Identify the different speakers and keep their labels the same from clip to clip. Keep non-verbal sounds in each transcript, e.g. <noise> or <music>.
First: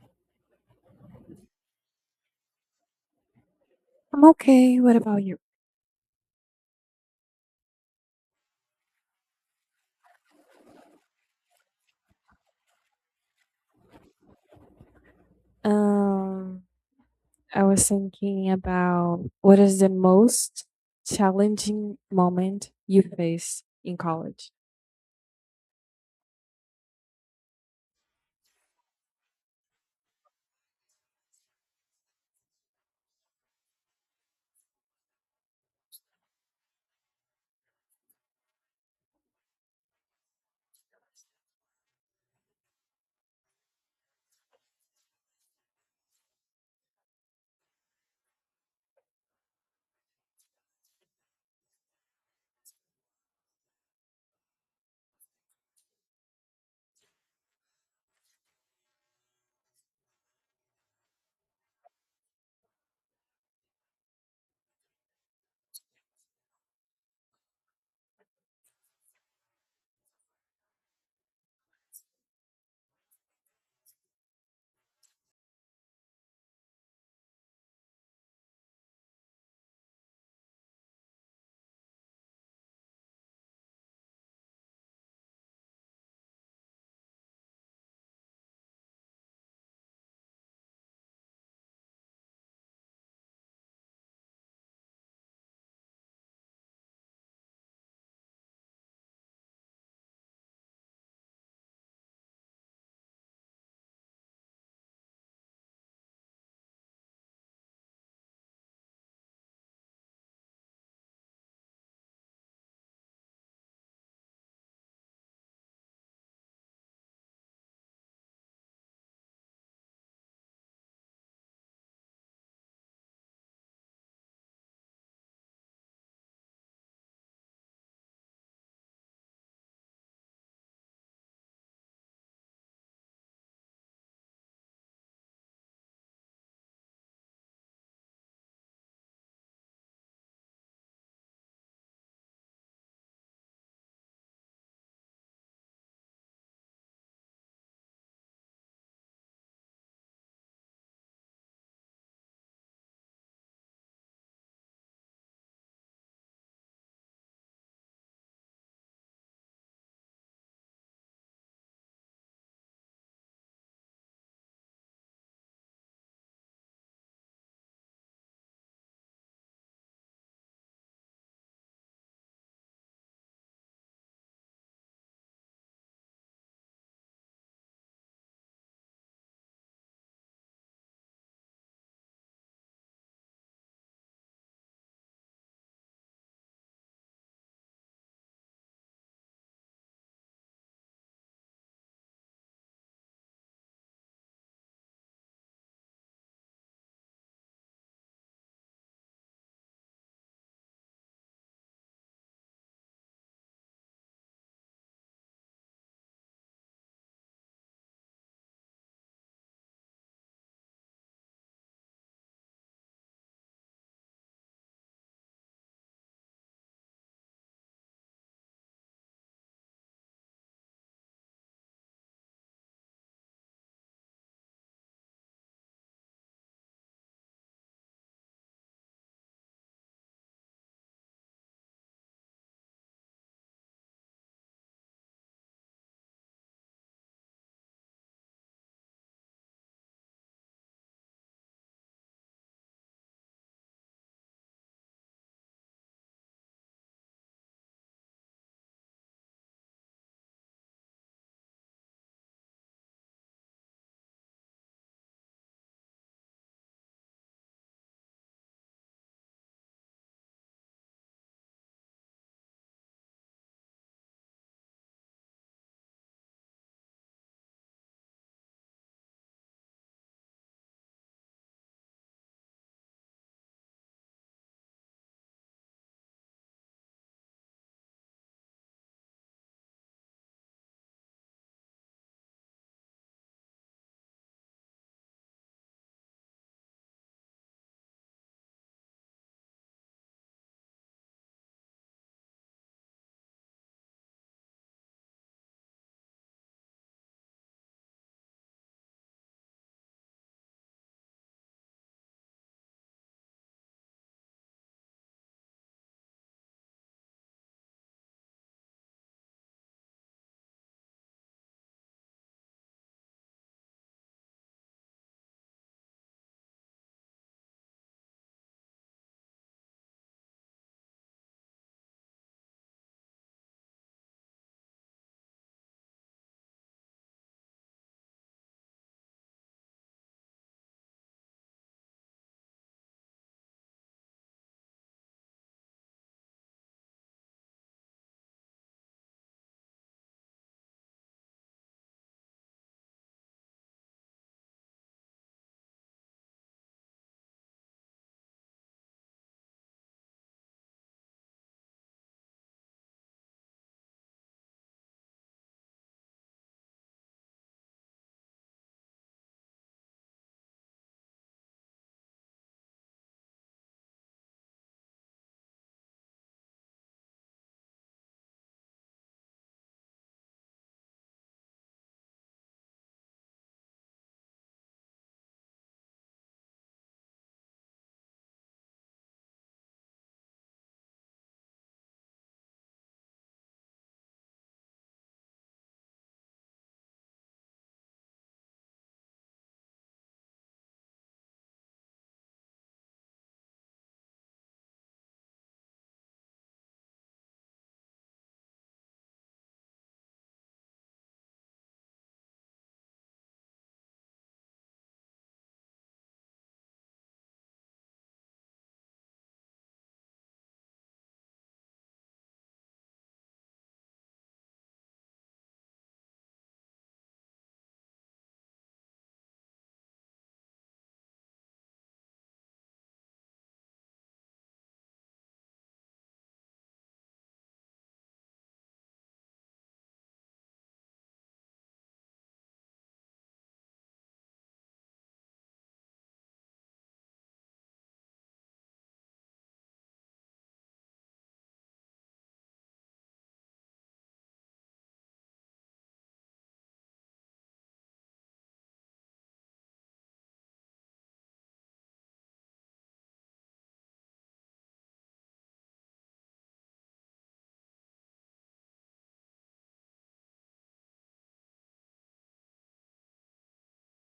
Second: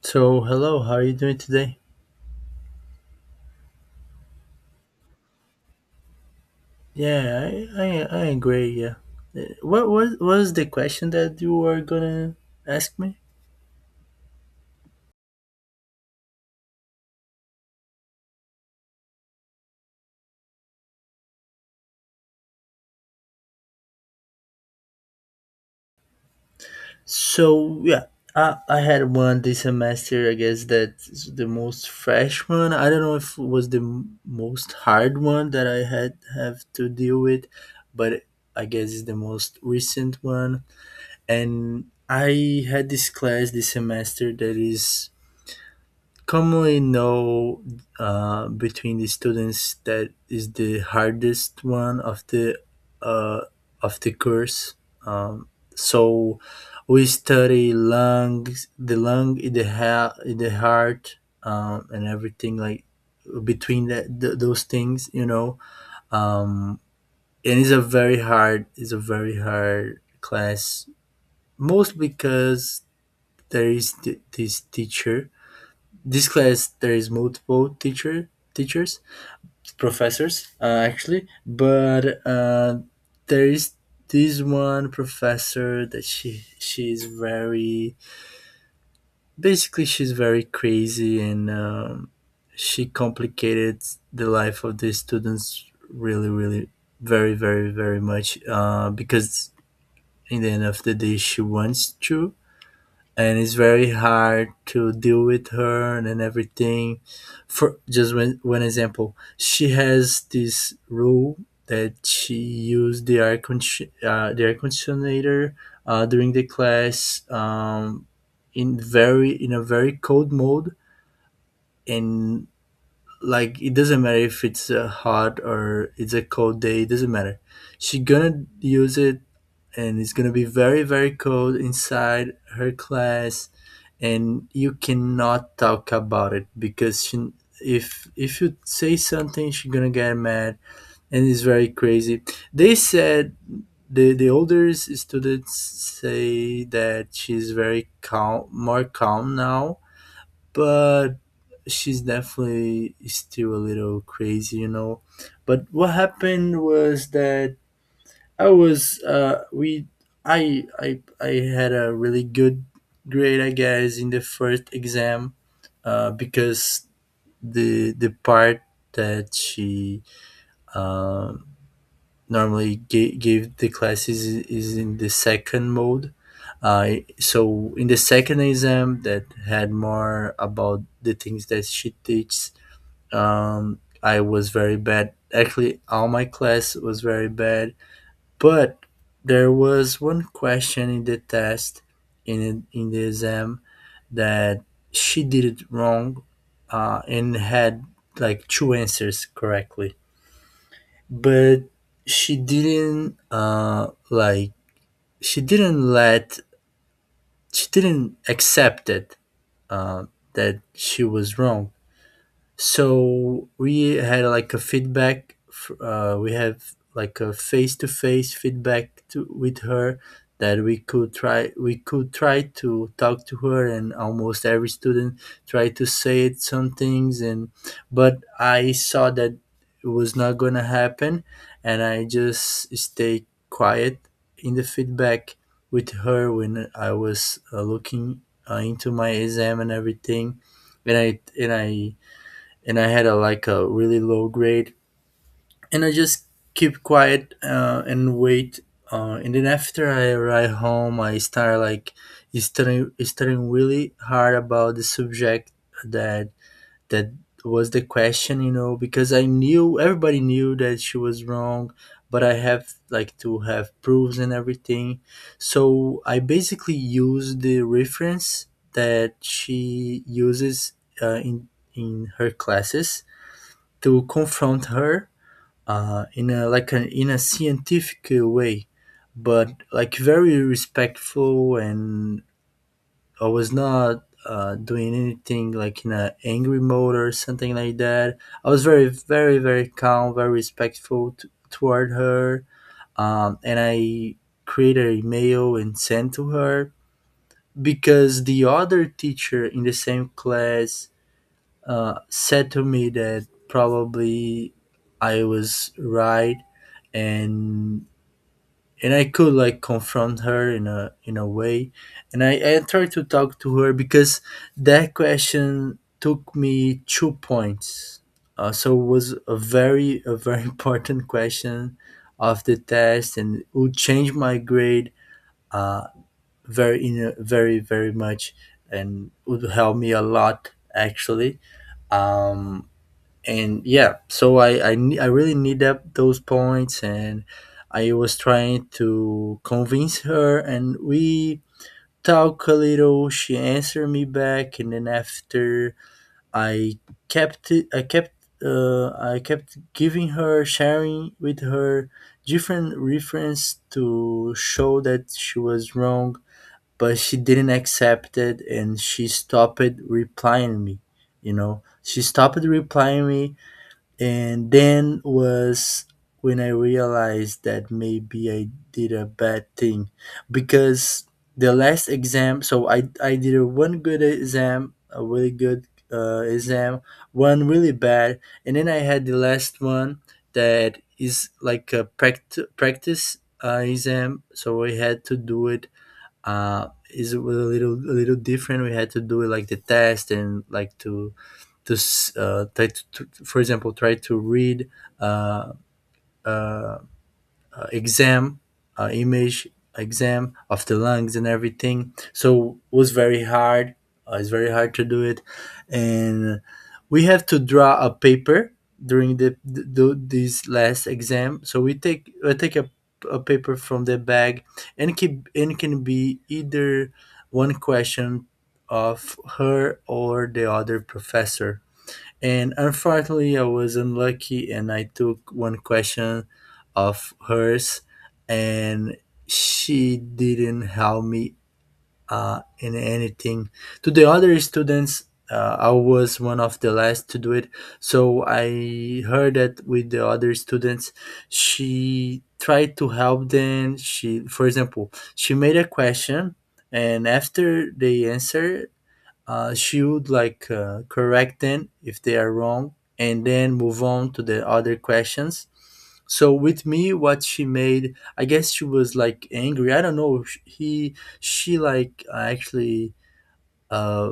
Speaker 1: So hello, how are you doing today?
Speaker 2: I'm okay. What about you?
Speaker 1: Yeah, I agree. Yeah. What was the question that you were gonna ask me?
Speaker 2: Um, I was thinking about what is the most challenging moment you faced in college?
Speaker 1: So yeah, I had one this semester. I guess that's the most fresh one. I don't know if it was the most hard one that I had have to deal with, but I guess it's the most recent one. And I had this class this semester that is commonly know, between the students, that is the hardest one of the uh, course. Um, so we study lungs, the lung, the heart, and everything like between that those things. Um, and it's a very hard class, most because there is this teacher, this class there is multiple teachers, professors, actually, but there is this one professor that she she's very basically she's very crazy, and she complicated the life of the students really really very very very much, because in the end of the day she wants to, and it's very hard to deal with her and everything. For just one example, she has this rule that she used the air conditioner during the class, in very in a very cold mode, and like, it doesn't matter if it's a hot or it's a cold day, it doesn't matter, she gonna use it, and it's going to be very very cold inside her class. And you cannot talk about it because she, if you say something she's going to get mad, and it's very crazy. They said the older students say that she's very calm, more calm now, but she's definitely still a little crazy. But what happened was that I was we I had a really good grade, I guess, in the first exam, because the part that she um normally gave the classes is in the second mode, uh so in the second exam that had more about the things that she teaches, I was very bad. Actually, all my class was very bad. But there was one question in the test, in the exam, that she did it wrong, and had like two answers correctly. But she didn't, like, she didn't let she didn't accept it, uh, that she was wrong. So we had like a feedback. We have like a face-to-face feedback with her, that we could try. We could try to talk to her, and almost every student tried to say it some things. And but I saw that it was not gonna happen, and I just stayed quiet in the feedback with her. When I was looking into my exam and everything, and I and I and I had a like a really low grade, and I just keep quiet, and wait. And then, after I arrive home, I start like studying really hard about the subject that that was the question, because I knew, everybody knew that she was wrong, but I have like to have proofs and everything. So I basically used the reference that she uses, in her classes, to confront her, in a scientific way, but like, very respectful, and I was not, doing anything like in a angry mode or something like that. I was very very very calm, very respectful, toward her, and I created an email and sent to her, because the other teacher in the same class, said to me that probably I was right, and and I could like confront her in a way, and I tried to talk to her, because that question took me 2 points, so it was a very <laughs> important question of the test, and it would change my grade, uh, very, very very much, and would help me a lot actually, um, and yeah, so I really need that those points, and I was trying to convince her, and we talk a little. She answered me back, and then after, I kept it I kept giving her, sharing with her different reference to show that she was wrong, but she didn't accept it, and she stopped replying me. She stopped replying me, and then was when I realized that maybe I did a bad thing, because the last exam, so I did a one good exam, a really good, exam, one really bad, and then I had the last one that is like a practice, exam, so I had to do it. Is a little different. We had to do it like the test, and like try to, for example, try to read, uh, uh, exam, image exam of the lungs and everything. So it was very hard. It's very hard to do it, and we have to draw a paper during the this last exam. So we take I take a paper from the bag, and can be either one question of her or the other professor. And unfortunately, I was unlucky and I took one question of hers, and she didn't help me, in anything. To the other students, I was one of the last to do it. So I heard that with the other students, she tried to help them. She, for example, she made a question, and after they answer, she would like, correct them if they are wrong, and then move on to the other questions. So with me, what she made, I guess she was like angry, I don't know, sh- he she like, actually, uh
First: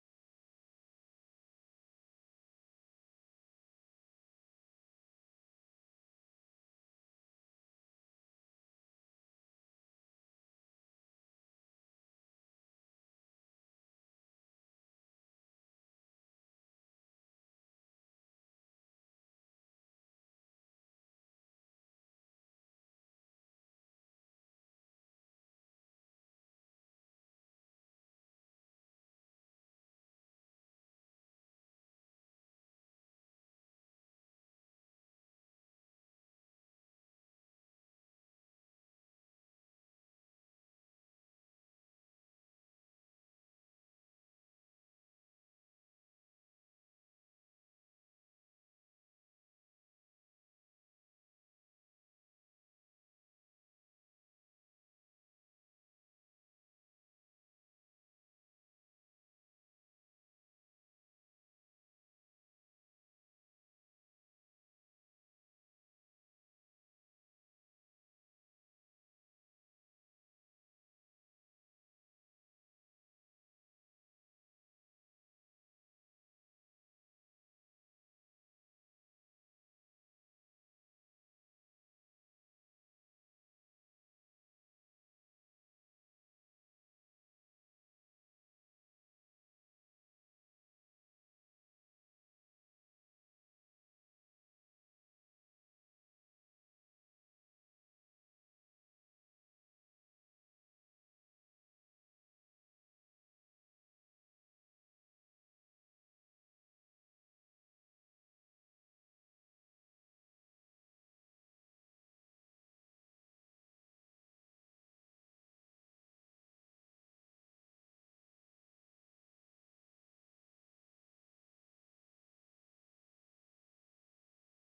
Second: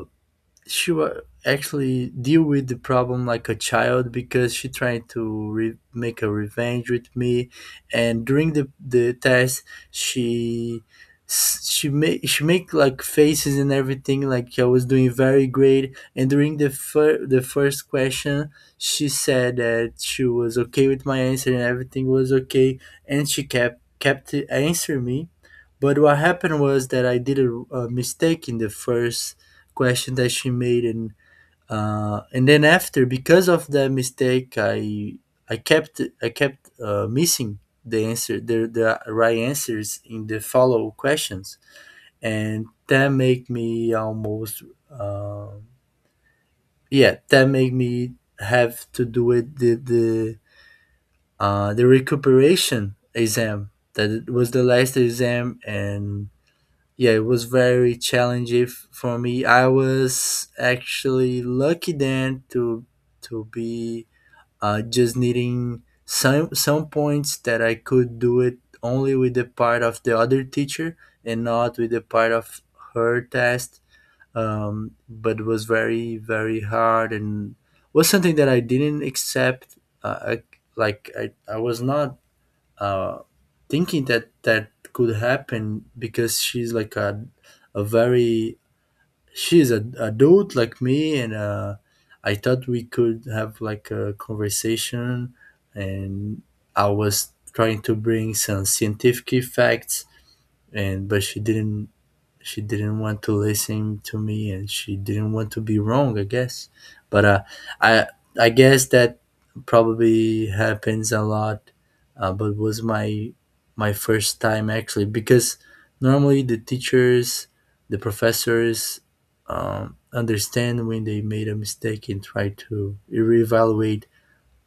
Speaker 1: she actually deal with the problem like a child, because she tried to make a revenge with me. And during the test, she, she make like faces and everything, like I was doing very great, and during the the first question, she said that she was okay with my answer and everything was okay, and she kept answering me. But what happened was that I did a mistake in the first question that she made, and then after, because of that mistake, I kept missing the answer, the right answers in the follow questions, and that make me almost, uh, yeah, that make me have to do it, the recuperation exam, that it was the last exam. And yeah, it was very challenging, for me. I was actually lucky then to be, just needing some points that I could do it only with the part of the other teacher, and not with the part of her test. But it was very very hard, and was something that I didn't accept. Uh, I, like, I was not, uh, thinking that that could happen, because she's like a very she's a adult like me, and I thought we could have like a conversation, and I was trying to bring some scientific facts, and but she didn't, want to listen to me, and she didn't want to be wrong, I guess. But i I guess that probably happens a lot, but was my first time, actually, because normally the professors, understand when they made a mistake and try to reevaluate,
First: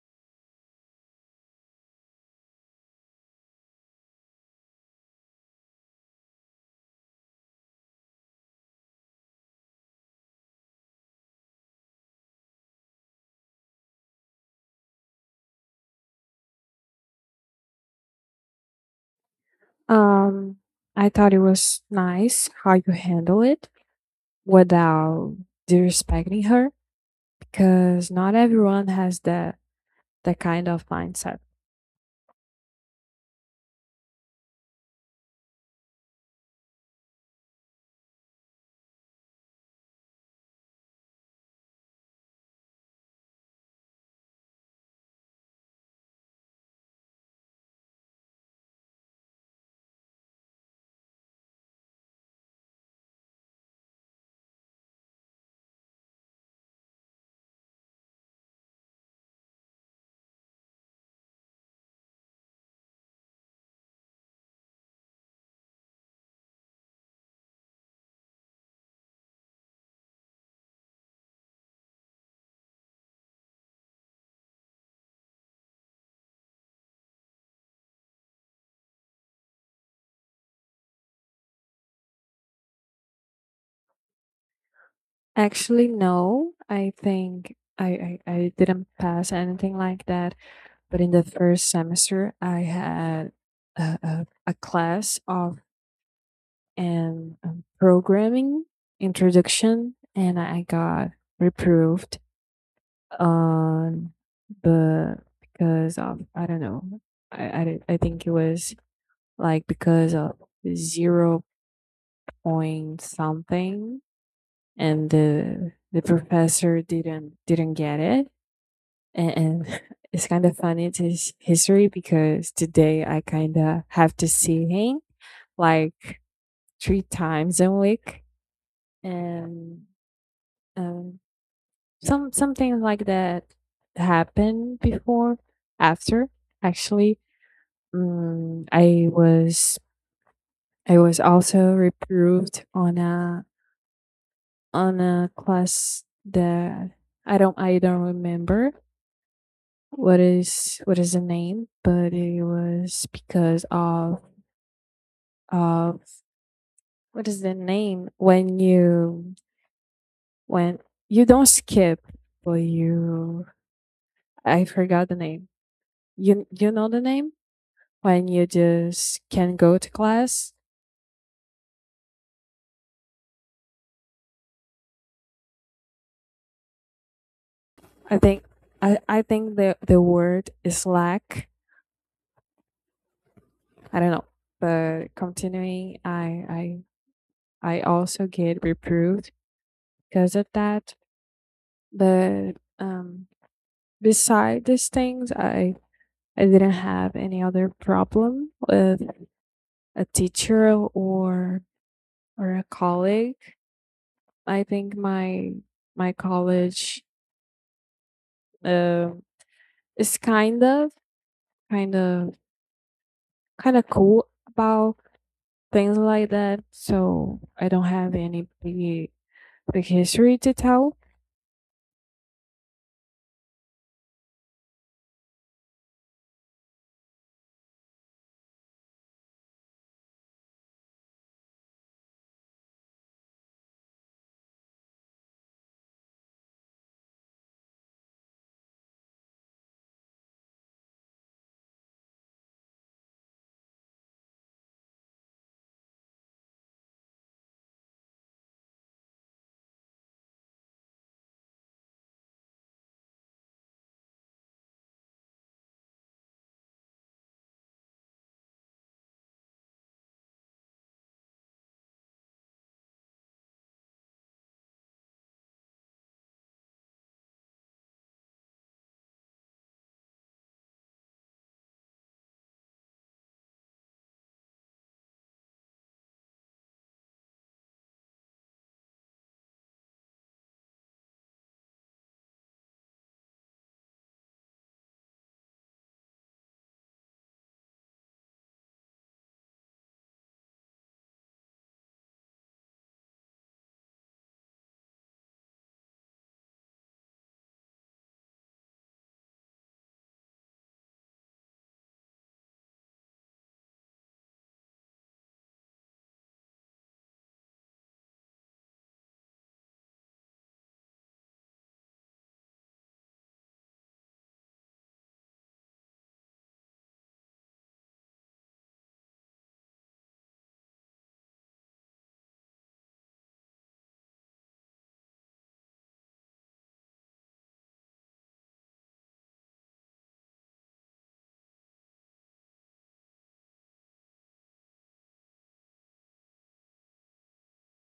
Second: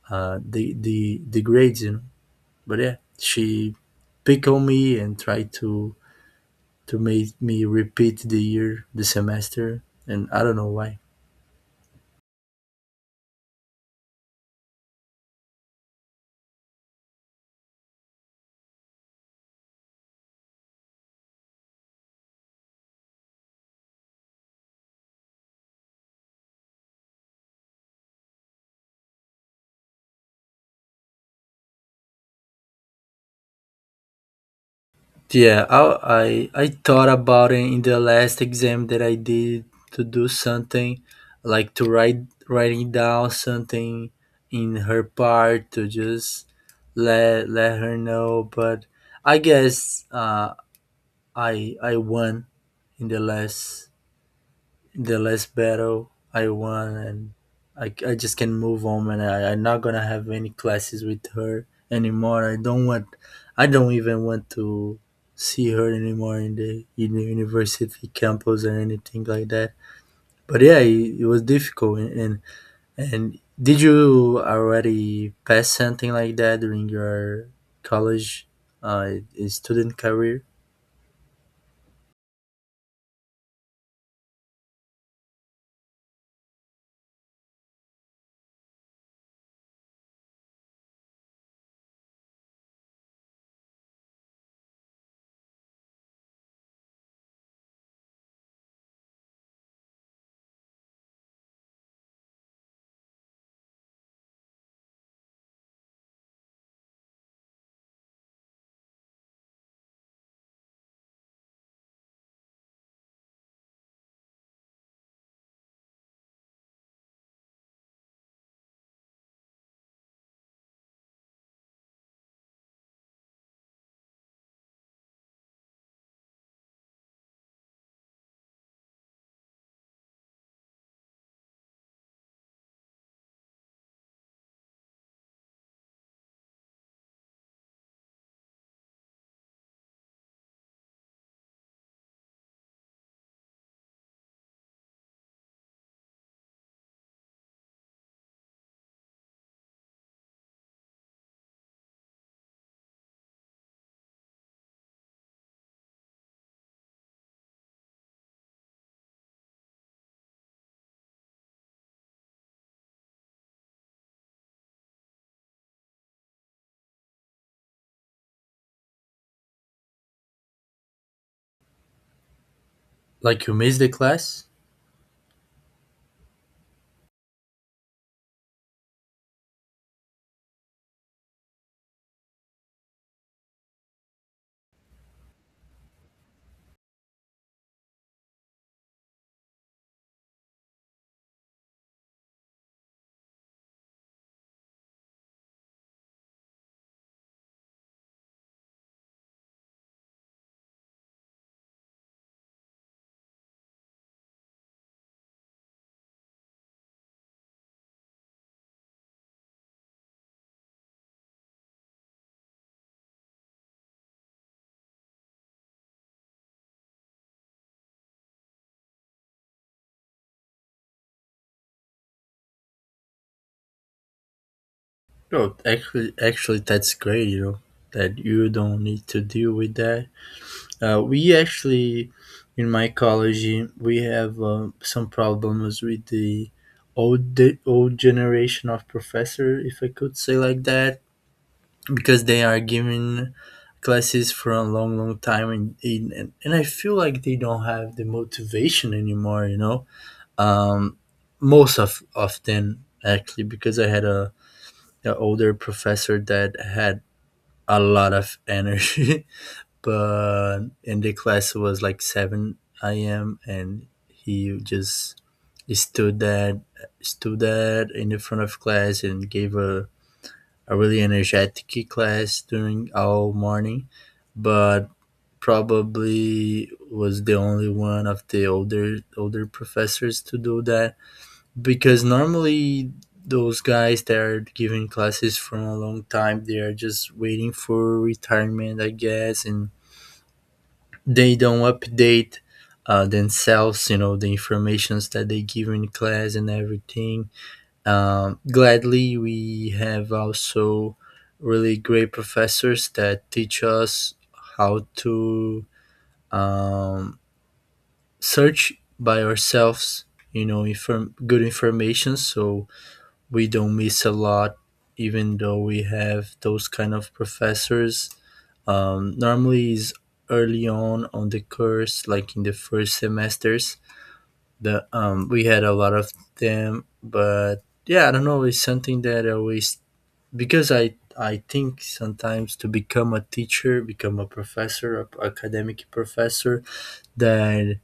Speaker 1: the grades. But yeah, she pick on me and try to make me repeat the year, the semester, and I don't know why.
Speaker 2: Um, I thought it was nice how you handle it without disrespecting her because not everyone has that kind of mindset.
Speaker 1: Yeah, I thought about it in the last exam that I did, to do something, like to write writing down something in her part, to just let her know. But I guess, I won in the last battle I won, and I just can move on, and I'm not gonna have any classes with her anymore. I don't even want to see her anymore in the university campus or anything like that. But yeah, it was difficult. And did you already pass something like that during your college, uh, student career?
Speaker 2: Actually, no. I think I didn't pass anything like that. But in the first semester, I had a class of an programming introduction, and I got reproved on the because of I don't know. I, don't- I think it was like because of zero point something, and the professor didn't get it, and <laughs> it's kind of funny to his history because today I kind of have to see him like three times a week, and um, something like that happened before, after actually. Mm, I was I was also reproved on a class that I don't remember what is the name, but it was because of uh what is the name when when you don't skip but you, I forgot the name, you know the name, when you just can go to class.
Speaker 1: Like you missed the class?
Speaker 2: I think i I think the word is slack, I don't know. But continuing, I also get reproved because of that. But um beside these things, I didn't have any other problem with a teacher or a colleague. I think my college uh, is kind of kind of cool about things like that. So I don't have any big history to tell.
Speaker 1: No, actually, that's great. You know that you don't need to deal with that. We actually, in my college, we have some problems with the old old generation of professor, if I could say like that, because they are giving classes for a long, long time, and and I feel like they don't have the motivation anymore. You know, um, most of them actually, because I had a an older professor that had a lot of energy. <laughs> But in the class it was like 7 a.m. and he just stood that stood that in the front of class and gave a really energetic class during all morning. But probably was the only one of the older older professors to do that because normally those guys that are giving classes for a long time they are just waiting for retirement, I guess, and they don't update themselves, you know, the informations that they give in class and everything. Gladly we have also really great professors that teach us how to um, search by ourselves, you know, inform good information, so we don't miss a lot even though we have those kind of professors. Normally is early on the course, like in the first semesters the we had a lot of them. But yeah, I don't know, it's something that I always, because I think sometimes to become a teacher, become a professor, a academic professor, that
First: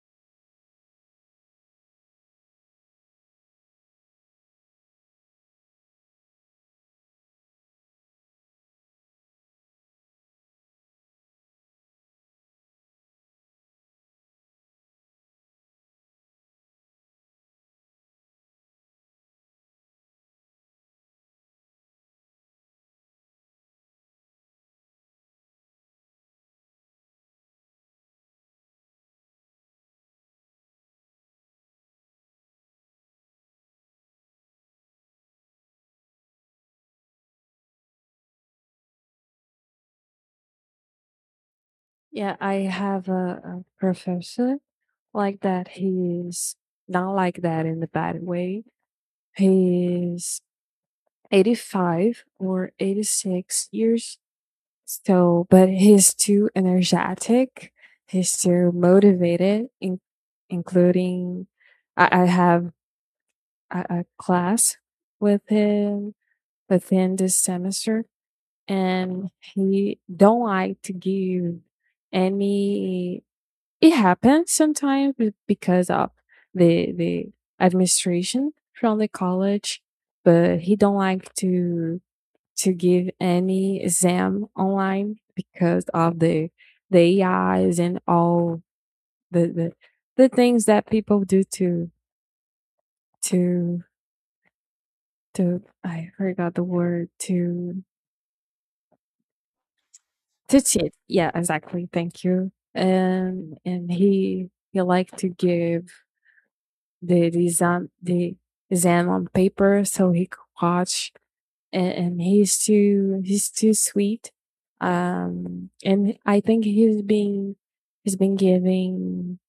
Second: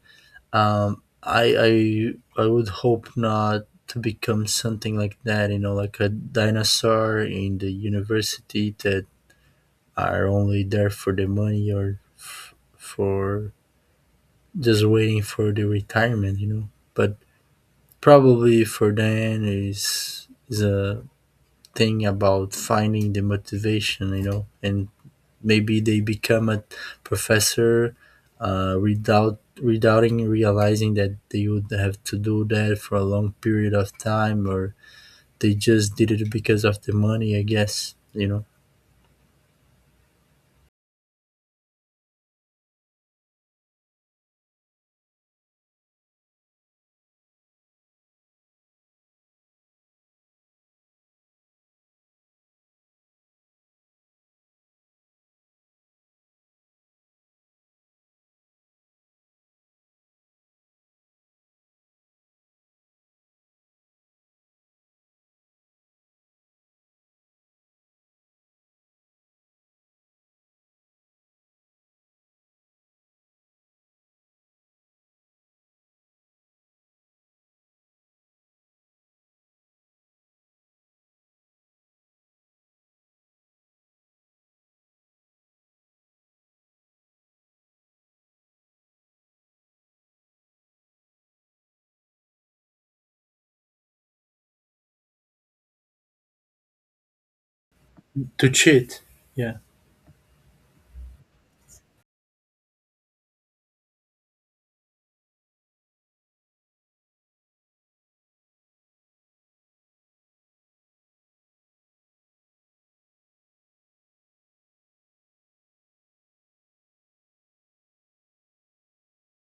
Speaker 1: I would hope not to become something like that, you know, like a dinosaur in the university that are only there for the money or for just waiting for the retirement, you know. But probably for them is a thing about finding the motivation, you know, and maybe they become a professor without realizing that they would have to do that for a long period of time, or they just did it because of the money, I guess, you know.
Speaker 2: Yeah, I have a professor like that. He's not like that in the bad way. He's 85 or 86 years. So, but he's too energetic, he's too motivated. Including I have a class with him within this semester, and he don't like to give any. It happens sometimes because of the administration from the college, but he don't like to give any exam online because of the AIs and all the the, the things that people do to to, I forgot the word, to
Speaker 1: To cheat. Yeah.
Speaker 2: to cheat. Yeah, exactly. Thank you. And he liked to give the exam on paper, so he could watch. And he's too sweet, and I think he's been giving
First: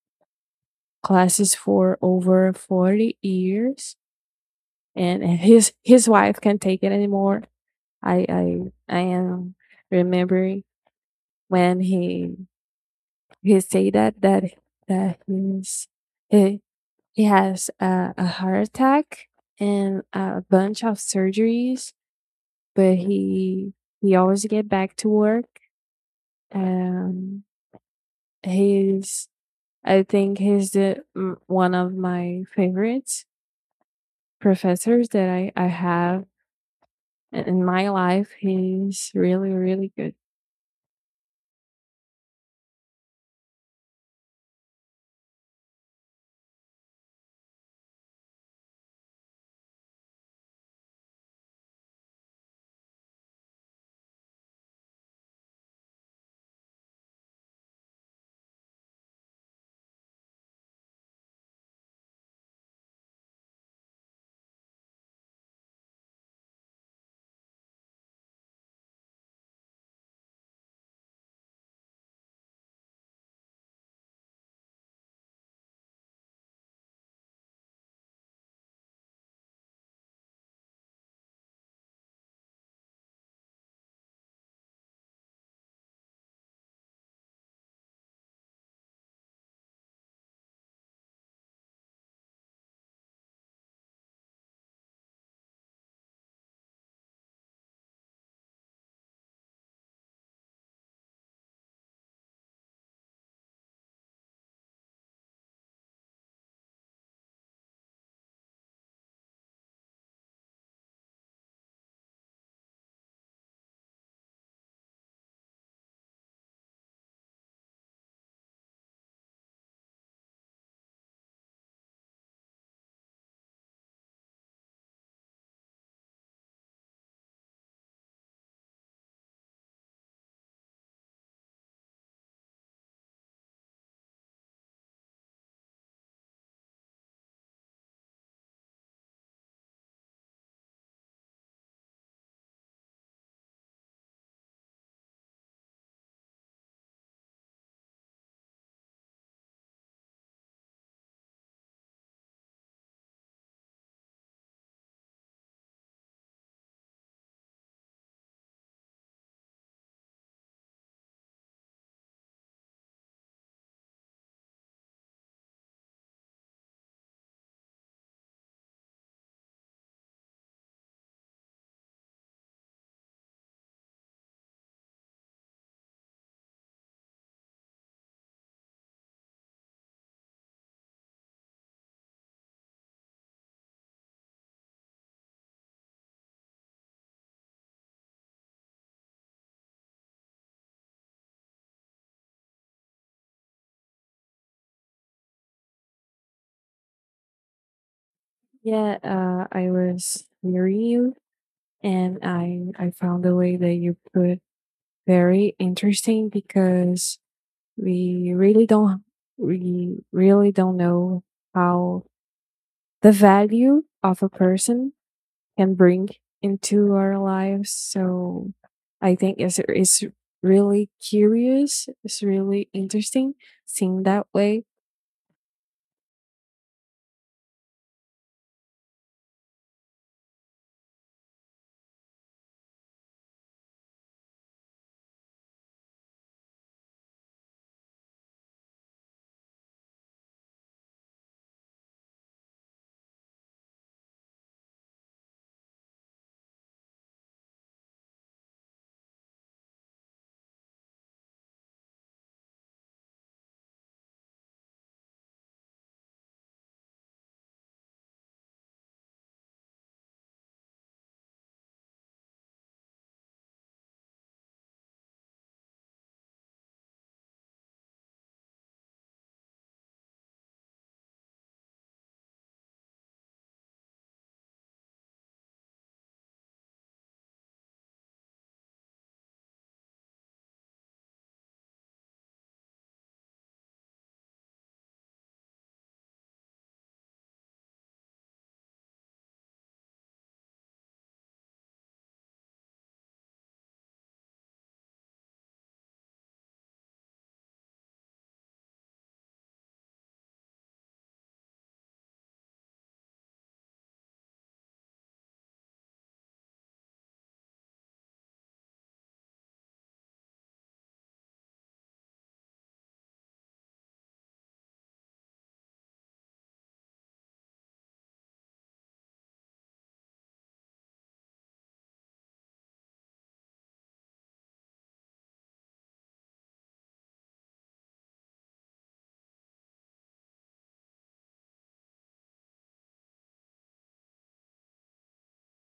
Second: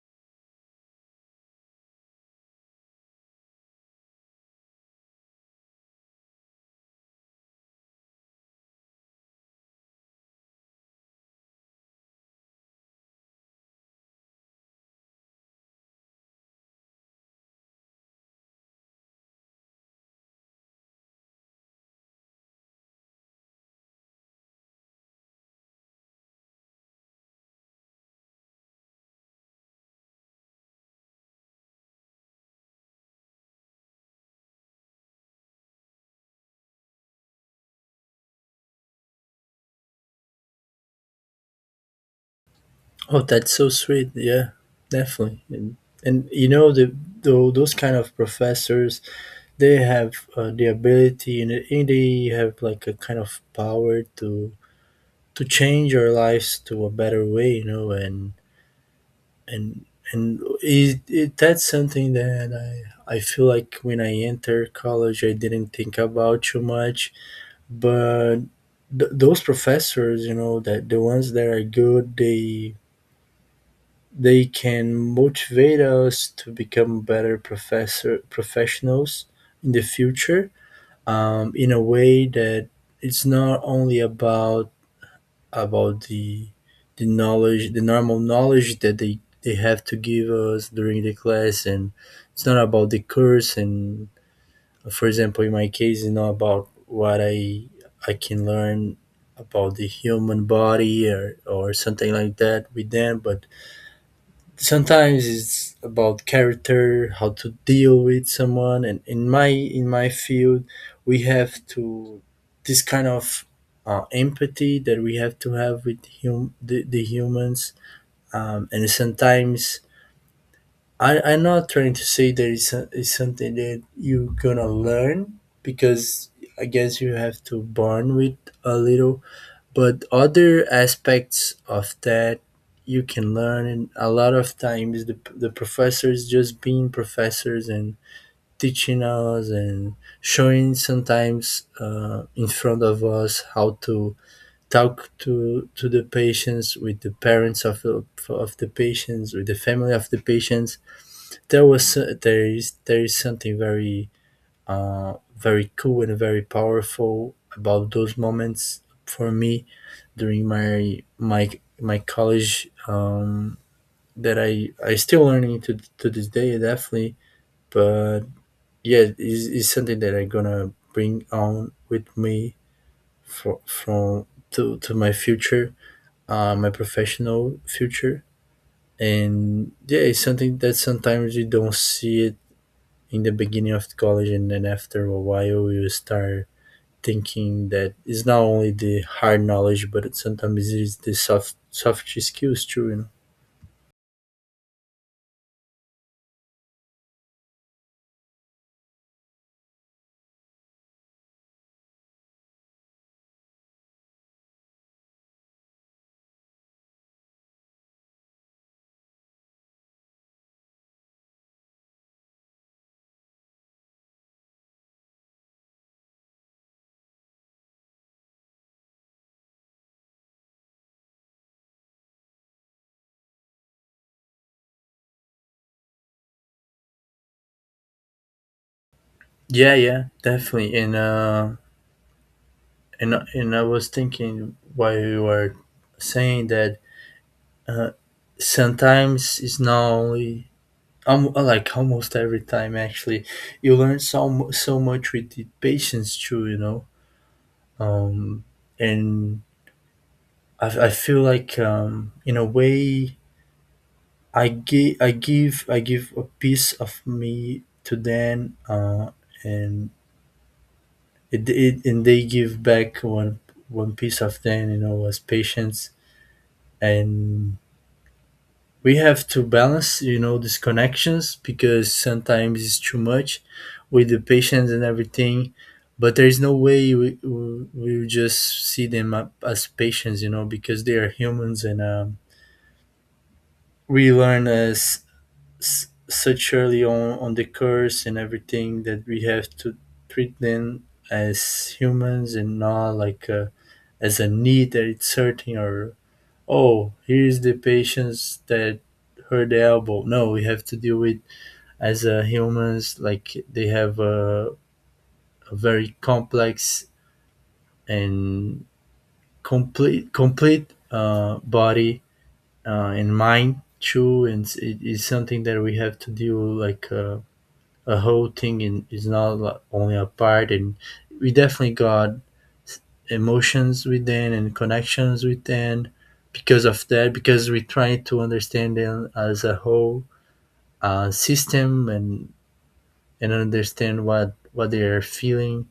Speaker 2: classes for over 40 years, and his wife can't take it anymore. I i i am remembering when he say that he, he has a heart attack and a bunch of surgeries, but he always get back to work. Um, he's I think he's the one of my favorite professors that I have in my life. He's really really good.
Speaker 1: Oh, that's so sweet. Yeah, definitely. And you know, the, those kind of professors, they have the ability, and they have like a kind of power to change our lives to a better way, you know. And it that's something that I feel like when I enter college, I didn't think about too much. But those professors, you know, that the ones that are good, they can motivate us to become better professor professionals in the future. In a way that it's not only about about the the knowledge, the normal knowledge that they have to give us during the class, and it's not about the course. And for example, in my case, it's not about what I can learn about the human body or something like that with them. But sometimes it's about character, how to deal with someone, and in my field we have to this kind of empathy that we have to have with the humans. Um, and sometimes I'm not trying to say that it's something that you're gonna learn, because I guess you have to born with a little. But other aspects of that you can learn, and a lot of times the professors just being professors and teaching us and showing sometimes in front of us how to talk to the patients, with the parents of the patients, with the family of the patients, there is something very very cool and very powerful about those moments for me during my my college, that I still learning to this day, definitely. But yeah, it's something that I'm gonna bring on with me for from to my future, my professional future. And yeah, it's something that sometimes you don't see it in the beginning of college, and then after a while you start thinking that it's not only the hard knowledge, but it sometimes it is the soft skills too, you know.
Speaker 2: Yeah, I was hearing you, and I found the way that you put very interesting, because we really don't we really don't know how the value of a person can bring into our lives. So I think it's really curious. It's really interesting seeing that way.
Speaker 1: Yeah, yeah, definitely. And and I was thinking while you were saying that, uh, sometimes it's not only like almost every time actually, you learn so much with the patience too, you know. Um, and I feel like in a way I give I give a piece of me to them, and it and they give back one piece of them, you know, as patience. And we have to balance, you know, these connections because sometimes it's too much with the patients and everything. But there's no way we will just see them up as patients, you know, because they are humans. And we learn as such early on the course and everything that we have to treat them as humans, and not like as a knee that it's hurting, or oh, here's the patients that hurt the elbow. No, we have to deal with as humans. Like they have a very complex and complete body and mind too, and it is something that we have to deal like a whole thing, and it's not like only a part. And we definitely got emotions within and connections within because of that, because we try to understand them as a whole system and understand what they are feeling.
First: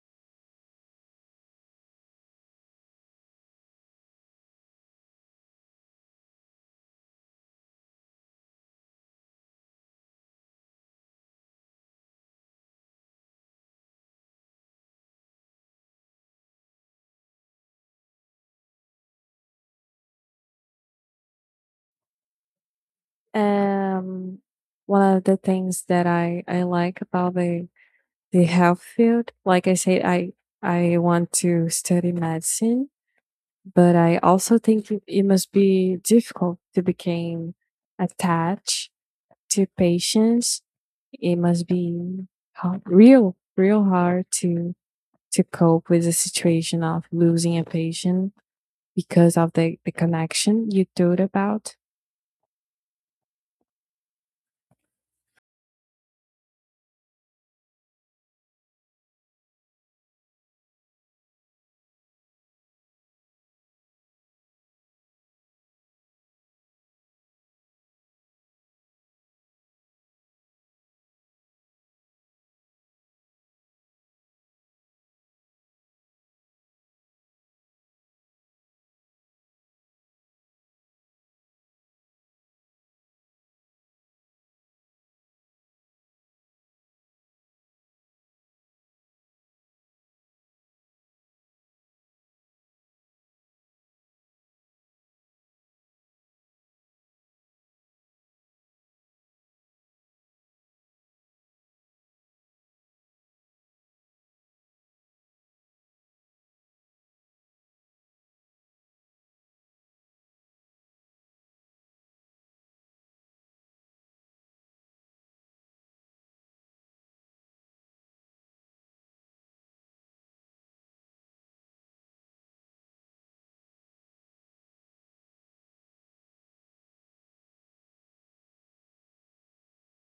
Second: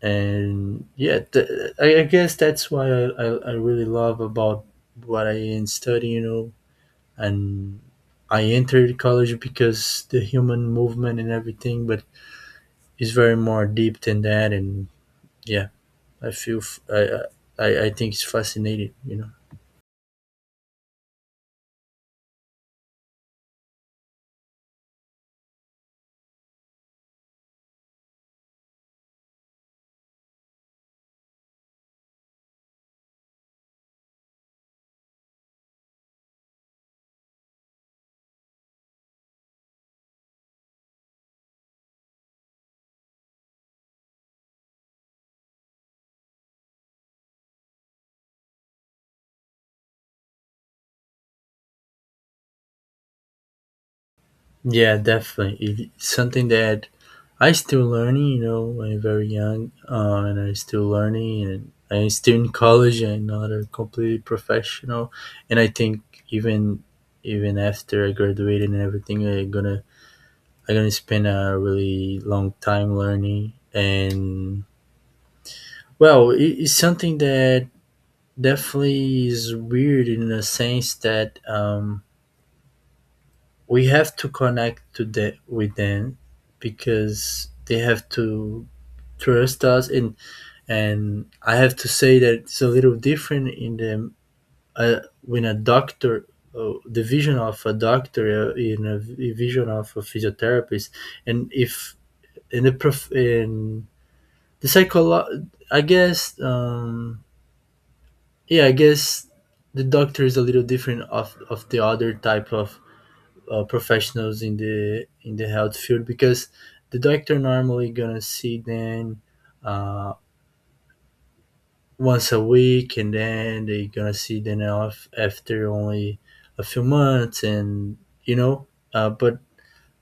Speaker 1: And yeah, I guess that's why I really love about what I am studying, you know. And I entered college because the human movement and everything, but it's very more deep than that. And yeah, I feel I think it's fascinating, you know.
Speaker 2: Um, one of the things that I like about the health field, like I said, I want to study medicine, but I also think it must be difficult to become attached to patients. It must be hard, real, real hard to cope with the situation of losing a patient because of the connection you told about.
Speaker 1: Yeah, definitely. It's something that I still learning, you know. I'm very young, and I'm still learning, and I'm still in college. I'm not a completely professional. And I think even even after I graduated and everything, I'm gonna I'm gonna spend a really long time learning. And well, it, it's something that definitely is weird in the sense that, we have to connect to the with them because they have to trust us. And I have to say that it's a little different in the when a doctor, the vision of a doctor in a vision of a physiotherapist. And if in the prof in the I guess, yeah, I guess the doctor is a little different of the other type of professionals in the health field, because the doctor normally gonna see them uh, once a week, and then they gonna see them off after only a few months, and you know, but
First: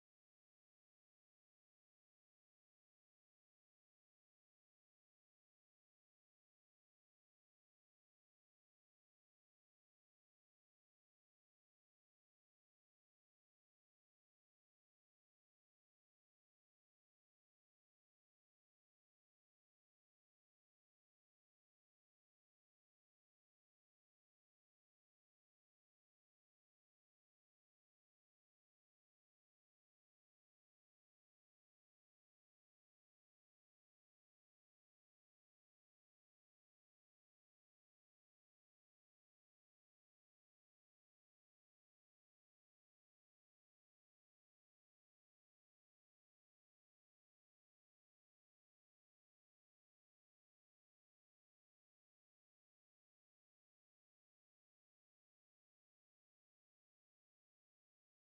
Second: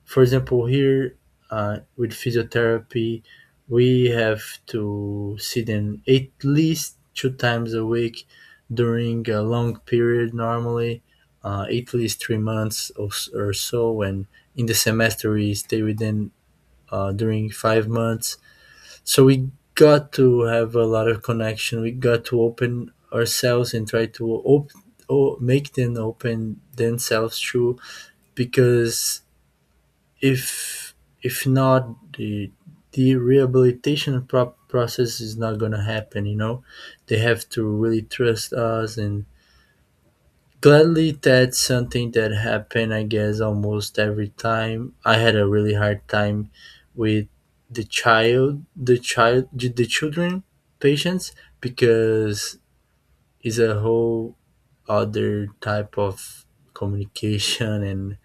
Speaker 1: for example, here, with physiotherapy, we have to see them at least two times a week during a long period, normally, at least 3 months or, or so. And in the semester, we stay with them during 5 months. So we got to have a lot of connection. We got to open ourselves and try to make them open themselves too, because if if not, the the rehabilitation process is not going to happen, you know. They have to really trust us. And gladly that's something that happened, I guess, almost every time. I had a really hard time with the children patients, because it's a whole other type of communication. And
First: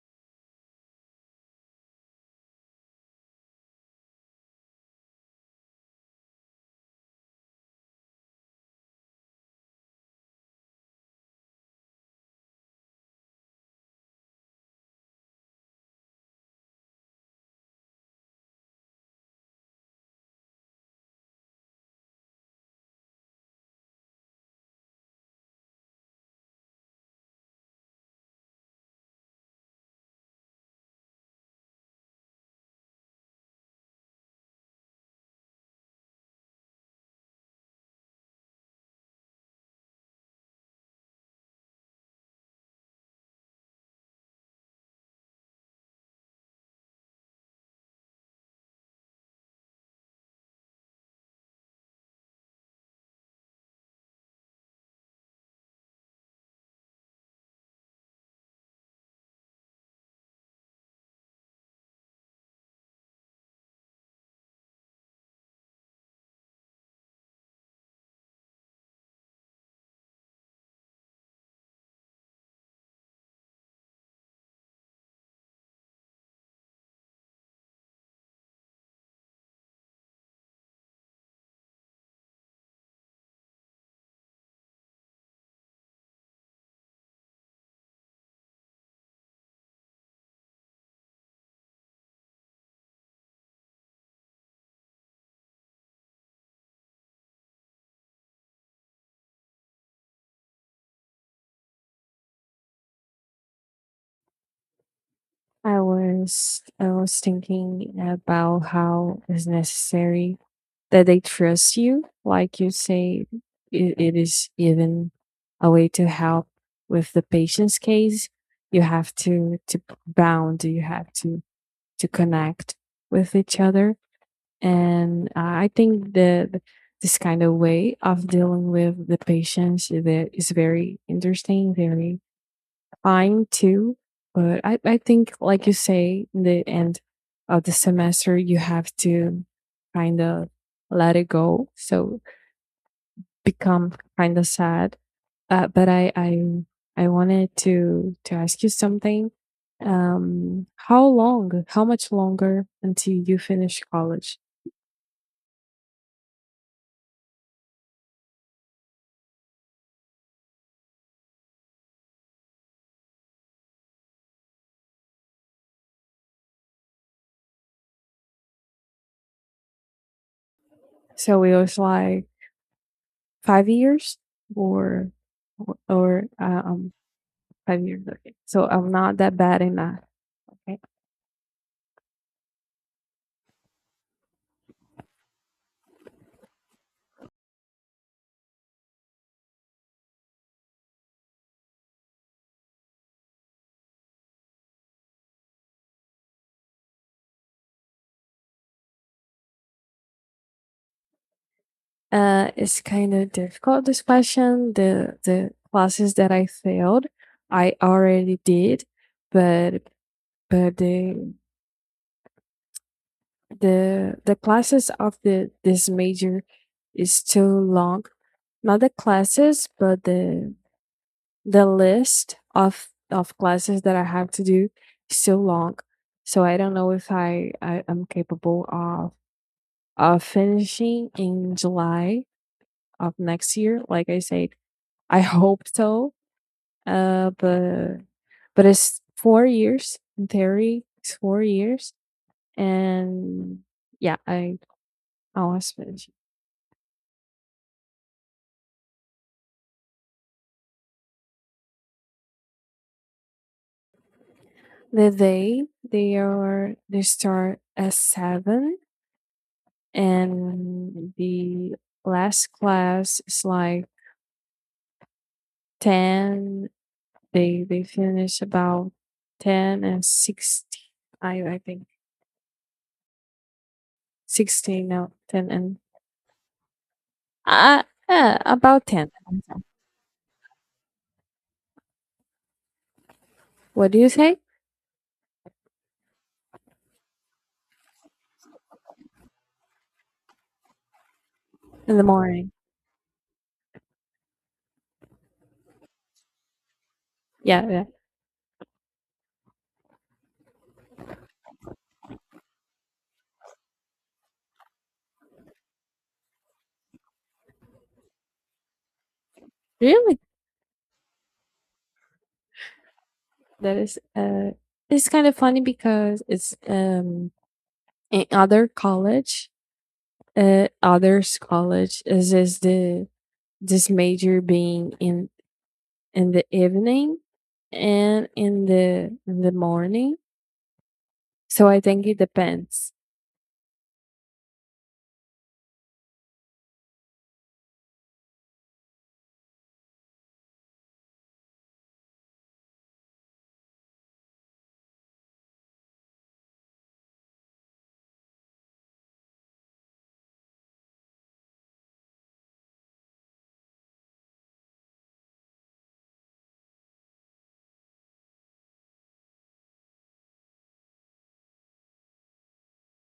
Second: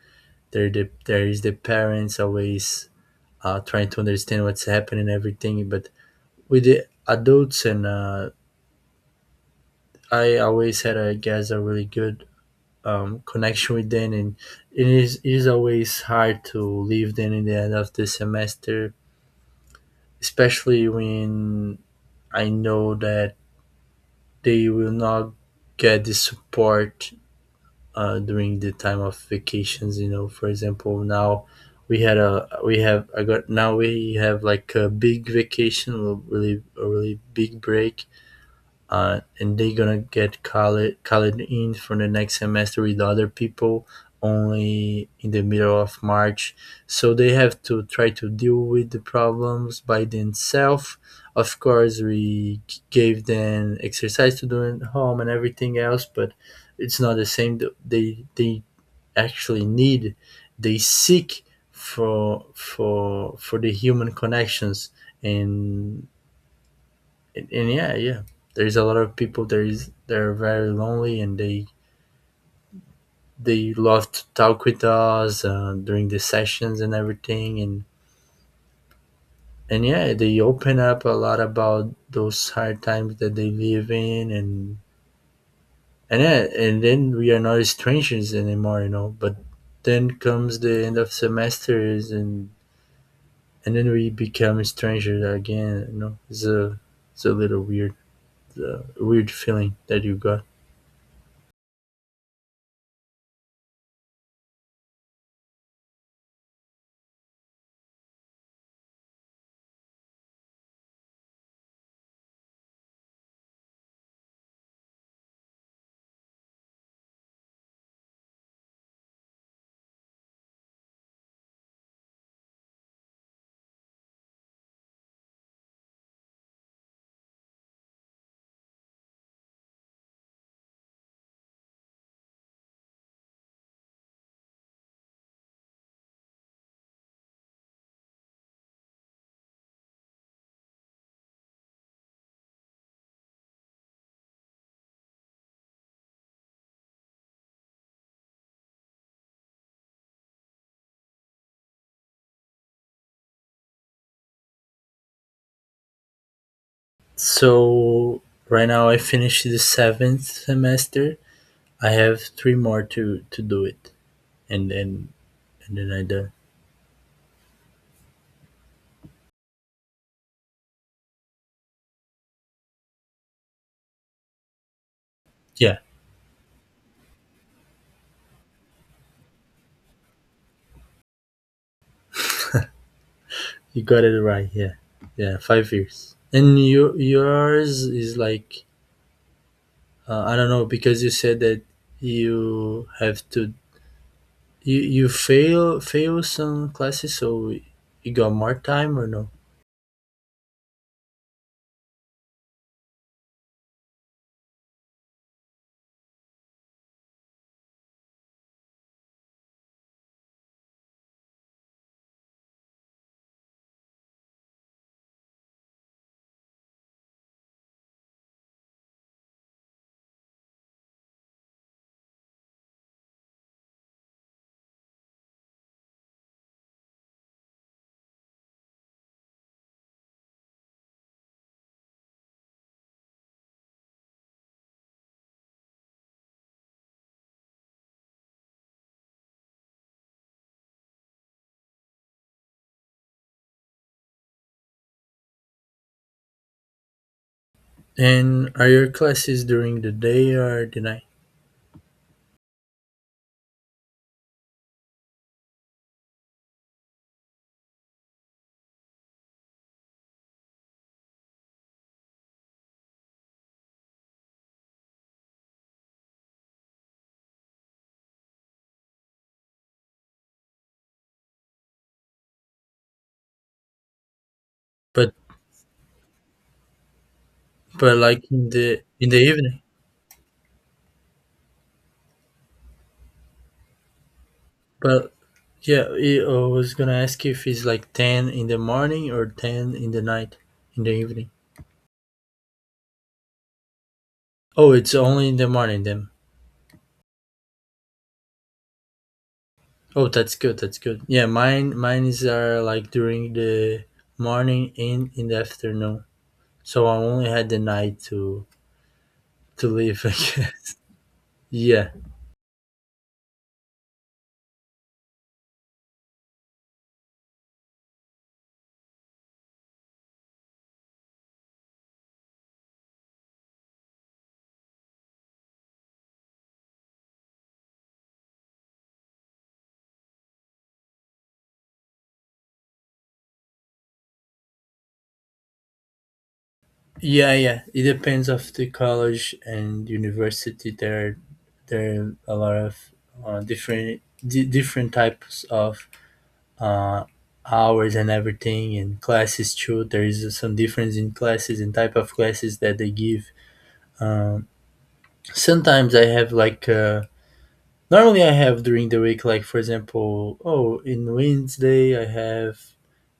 Speaker 1: the, there is the parents always trying to understand what's happening and everything. But with the adults, and I always had, I guess, a really good connection with them. And it is always hard to leave them in the end of the semester, especially when I know that they will not get the support during the time of vacations. You know, for example, now we had a we have I got now we have like a big vacation, a really big break, and they gonna get called in for the next semester with other people only in the middle of March. So they have to try to deal with the problems by themselves. Of course, we gave them exercise to do at home and everything else, but it's not the same. They actually need, they seek for the human connections. And and yeah, yeah, there's a lot of people, there is they're very lonely, and they love to talk with us during the sessions and everything. And yeah, they open up a lot about those hard times that they live in. And yeah, and then we are not strangers anymore, you know. But then comes the end of semesters, and then we become strangers again, you know. It's a, it's a little weird weird feeling that you got.
Speaker 2: I was thinking about how it's necessary that they trust you, like you say. It is even a way to help with the patient's case. You have to bound, you have to connect with each other, and I think that this kind of way of dealing with the patients that is very interesting, very fine too. But i think, like you say, in the end of the semester you have to kind of let it go, so become kind of sad. But I wanted to ask you something. How long? How much longer until you finish college?
Speaker 1: So right now I finished the seventh semester. I have three more to do it, and then and then I done.
Speaker 2: So it was like 5 years, or
Speaker 1: Yeah,
Speaker 2: or 5 years. Okay, so I'm not that bad in that.
Speaker 1: you got it right. Yeah, yeah, 5 years. And your yours is like I don't know, because you said that you have to you fail some classes, so you got more time or no?
Speaker 2: It's kind of difficult this question. The classes that I failed, I already did, but but the the classes of the this major is too long. Not the classes, but the list of classes that I have to do is so long. So I don't know if I am capable of finishing in July of next year. Like I said, I hope so. But it's 4 years in theory. It's 4 years, and yeah, I was finished.
Speaker 1: And are your classes during the day or the night?
Speaker 2: The day. They are they start at 7, and the last class is like 10. They finish about 10 and 16. I think 16 now,
Speaker 1: But
Speaker 2: 10 and uh,
Speaker 1: but like
Speaker 2: about
Speaker 1: in
Speaker 2: 10.
Speaker 1: the evening.
Speaker 2: What do you say?
Speaker 1: But yeah, I was gonna ask if it's like ten in the morning or ten in the night, in the evening.
Speaker 2: In the morning.
Speaker 1: Oh, it's only in the morning then.
Speaker 2: Yeah, yeah.
Speaker 1: Oh, that's good. That's good. Yeah, mine is are like during the morning and in the afternoon. So I only had the night to leave. <laughs> I
Speaker 2: Really?
Speaker 1: guess. Yeah,
Speaker 2: That is it's kind of funny because it's in other college, others college is the this major being in the evening and in the morning. So I think it depends.
Speaker 1: yeah, yeah. It depends of the college and university. There are a lot of different di different types of uh, hours and everything and classes too. There is some difference in classes and type of classes that they give. um, Sometimes I have like normally I have during the week, like for example, oh, in Wednesday I have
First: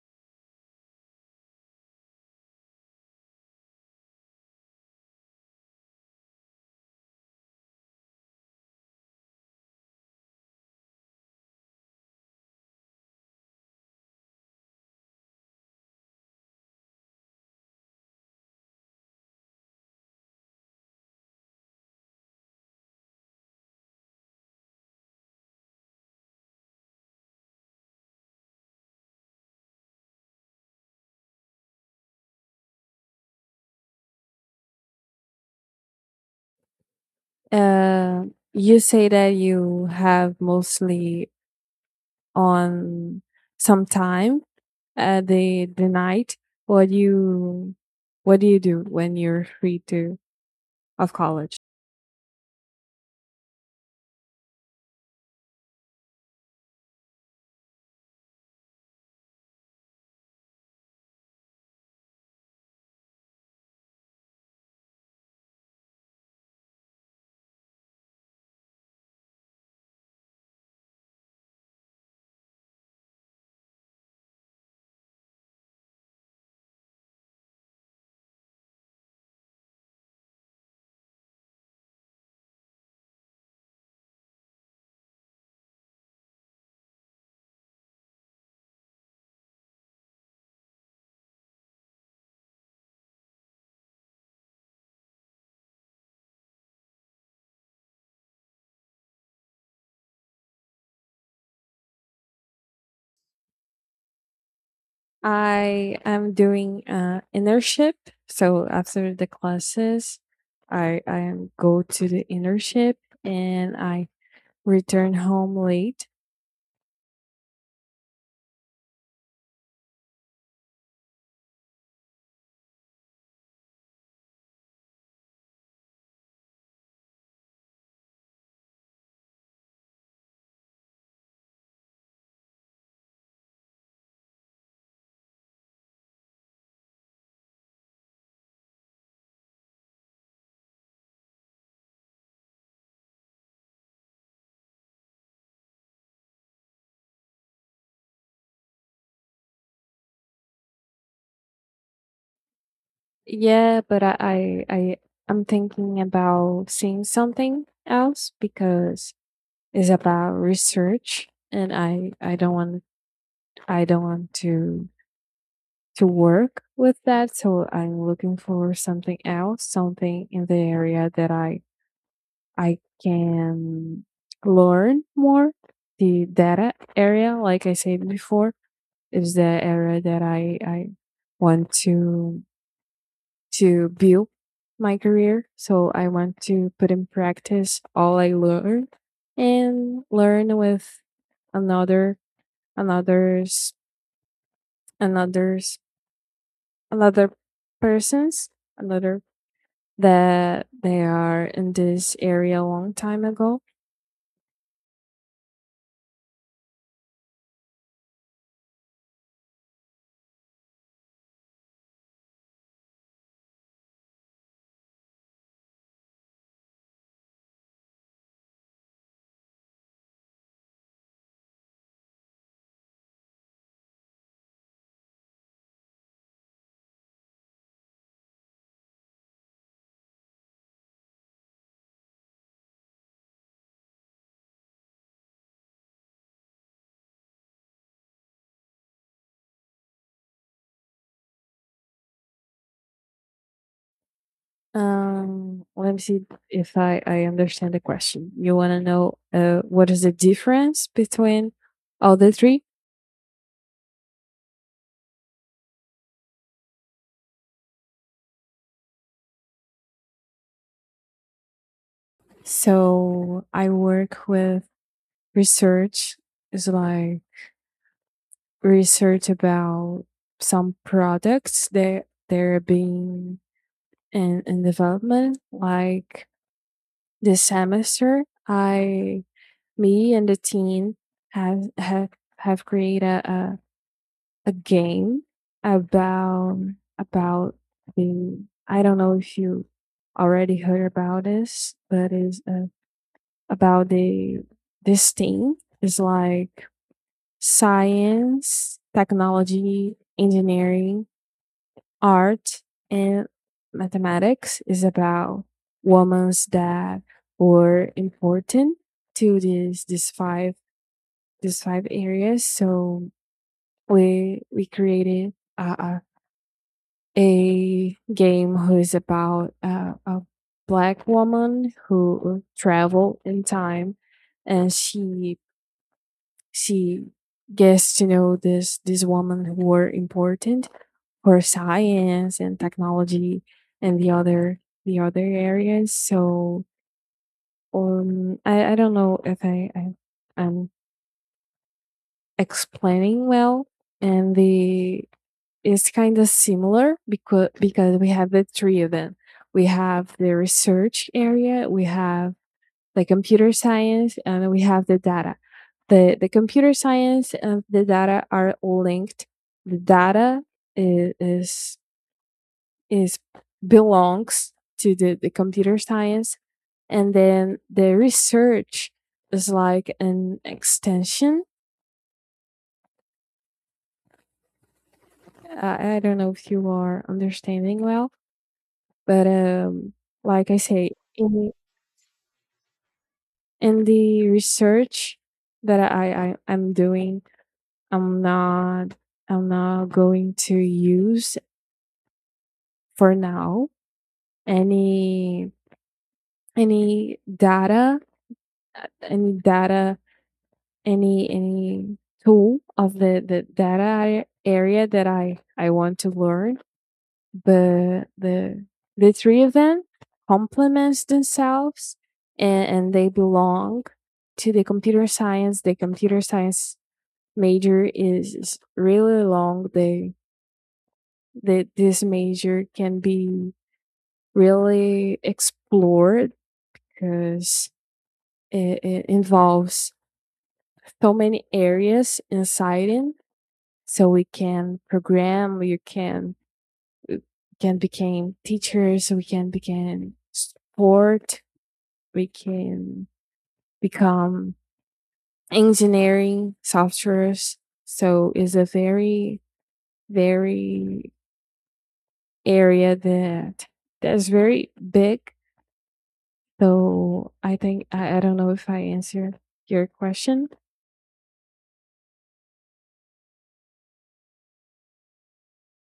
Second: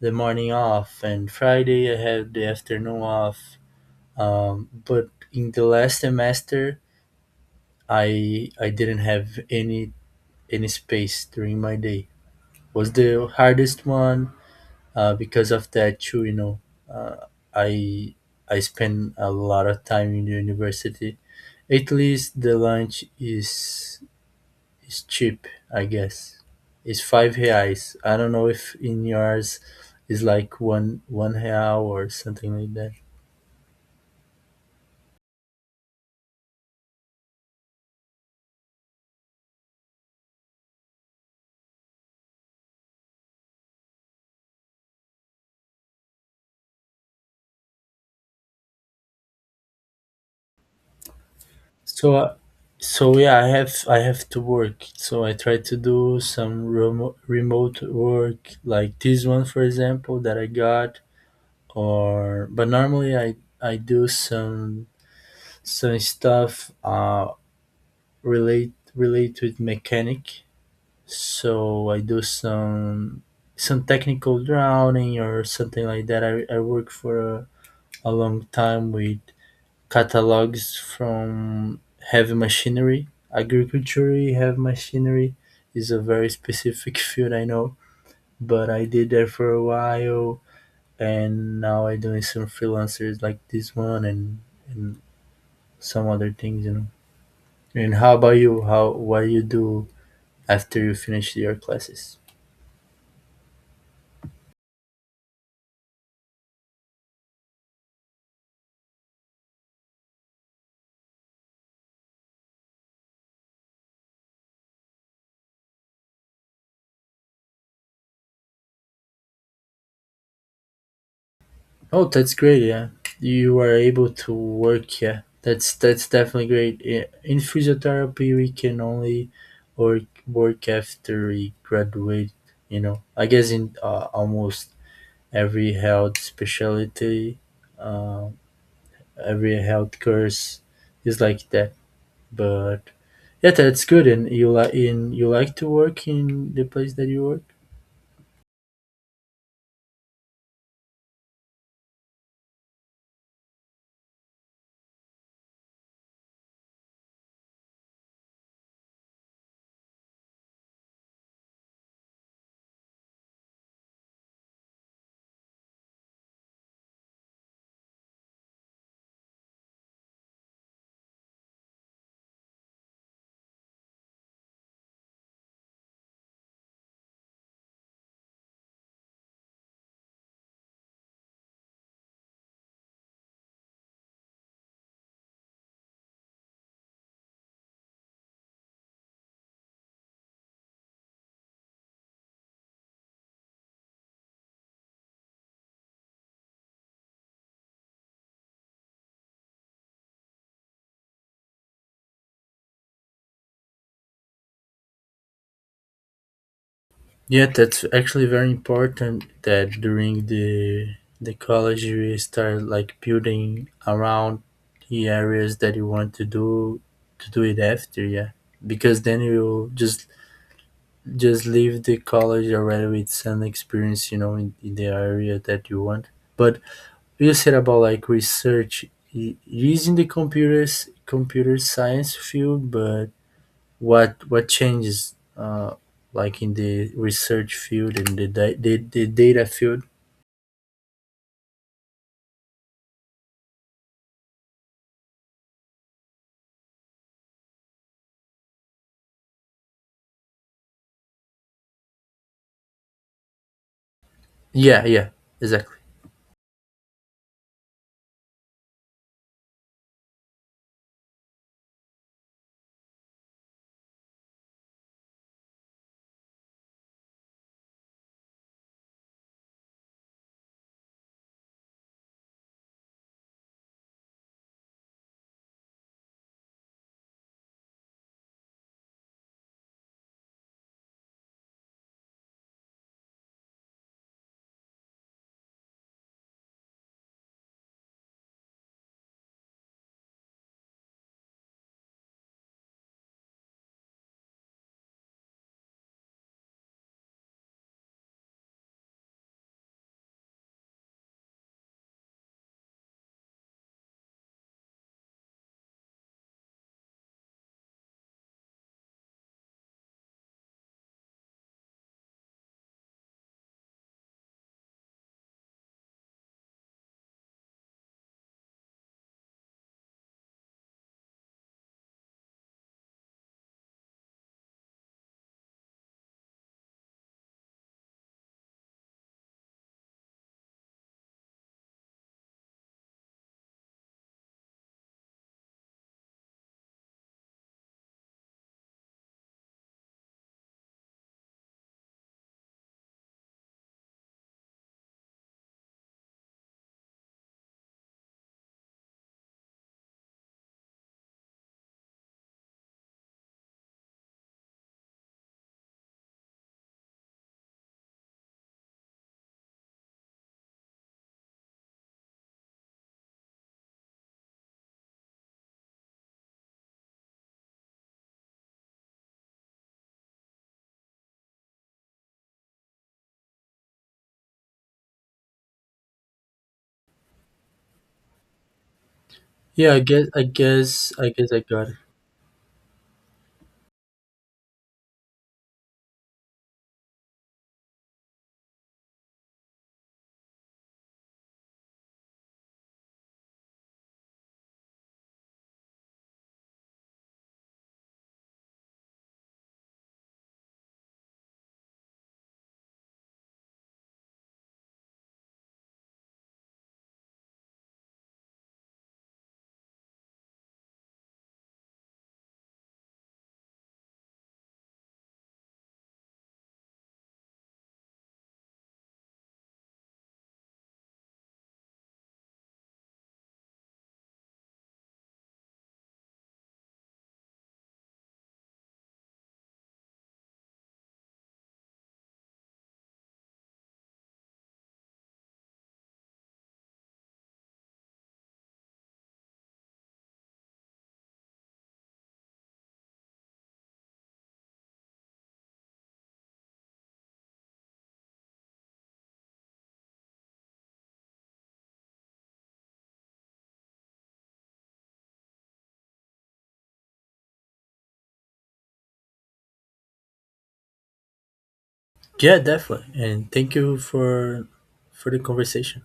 Speaker 1: the morning off, and Friday I have the afternoon off. But in the last semester I didn't have any space during my day. Was the hardest one. Because of that too, you know, uh, I I spend a lot of time in the university. At least the lunch is cheap, I guess. It's five reais. I don't know if in yours is like one real or something like that.
Speaker 2: Uh you say that you have mostly on some time, the night. What do you do when you're free to of college?
Speaker 1: So, so yeah, I have to work. So I try to do some remote work, like this one, for example, that I got. Or but normally I do some stuff, relate with mechanic. So I do some technical drawing or something like that. I work for a long time with catalogs from heavy machinery. Agriculture heavy machinery is a very specific <laughs> field, I know, but I did that for a while. And now I doing some freelancers, like this one, and some other things, you know. And how about you? How what do you do after you finish your classes?
Speaker 2: I am doing internship, so after the classes I am go to the internship, and I return home late.
Speaker 1: Oh, that's great. Yeah, you are able to work. Yeah, that's definitely great. Yeah. In physiotherapy, we can only work after we graduate. You know, I guess in almost every health specialty, uh, every health course is like that. But yeah, that's good. And you like in you like to work in the place that you work.
Speaker 2: Yeah, but I I'm thinking about seeing something else because it's about research, and I don't want, to work with that. So I'm looking for something else, something in the area that I can learn more. The data area, like I said before, is the area that I want to build my career. So I want to put in practice all I learned and learn with another another's another's another person's another that they are in this area a long time ago.
Speaker 1: Yeah, that's actually very important. That during the college you start like building around the areas that you want to do it after. Yeah, because then you just leave the college already with some experience, you know, in the area that you want. But you said about like research, using the computer science field, but what changes like in the research field and the, the data field.
Speaker 2: Let me see if I understand the question. You want to know what is the difference between all the three?
Speaker 1: Yeah, yeah, exactly.
Speaker 2: So I work with research. It's like research about some products that they're being in development. Like this semester, I me and the team have have have created a game about about the. I don't know if you already heard about this, but it's about the this thing is like science, technology, engineering, art, and mathematics is about women's that were important to these five areas. So we created a game who is about a black woman who travel in time, and she gets to know this woman who were important for science and technology, and the other areas. So I don't know if I'm explaining well. And the is kind of similar, because we have the three of them. We have the research area, we have the computer science, and we have the data. The computer science and the data are linked. The data is is, is belongs to the computer science, and then the research is like an extension. I don't know if you are understanding well, but like I say,
Speaker 1: I guess I
Speaker 2: in
Speaker 1: got it.
Speaker 2: the research that I'm doing, I'm not I'm not going to use for now any any data, uh, any data any tool of the data area that I want to learn. But the three of them complements themselves, and they belong to the computer science. The computer science major is really long, they that this major can be really explored because it involves so many areas inside it. So we can program, we can become teachers, we can become sport, we can become engineering softwares. So it's a very area that that's very big. So I think I don't know if I answered your question.
Speaker 1: Yeah, definitely. And thank you for the conversation.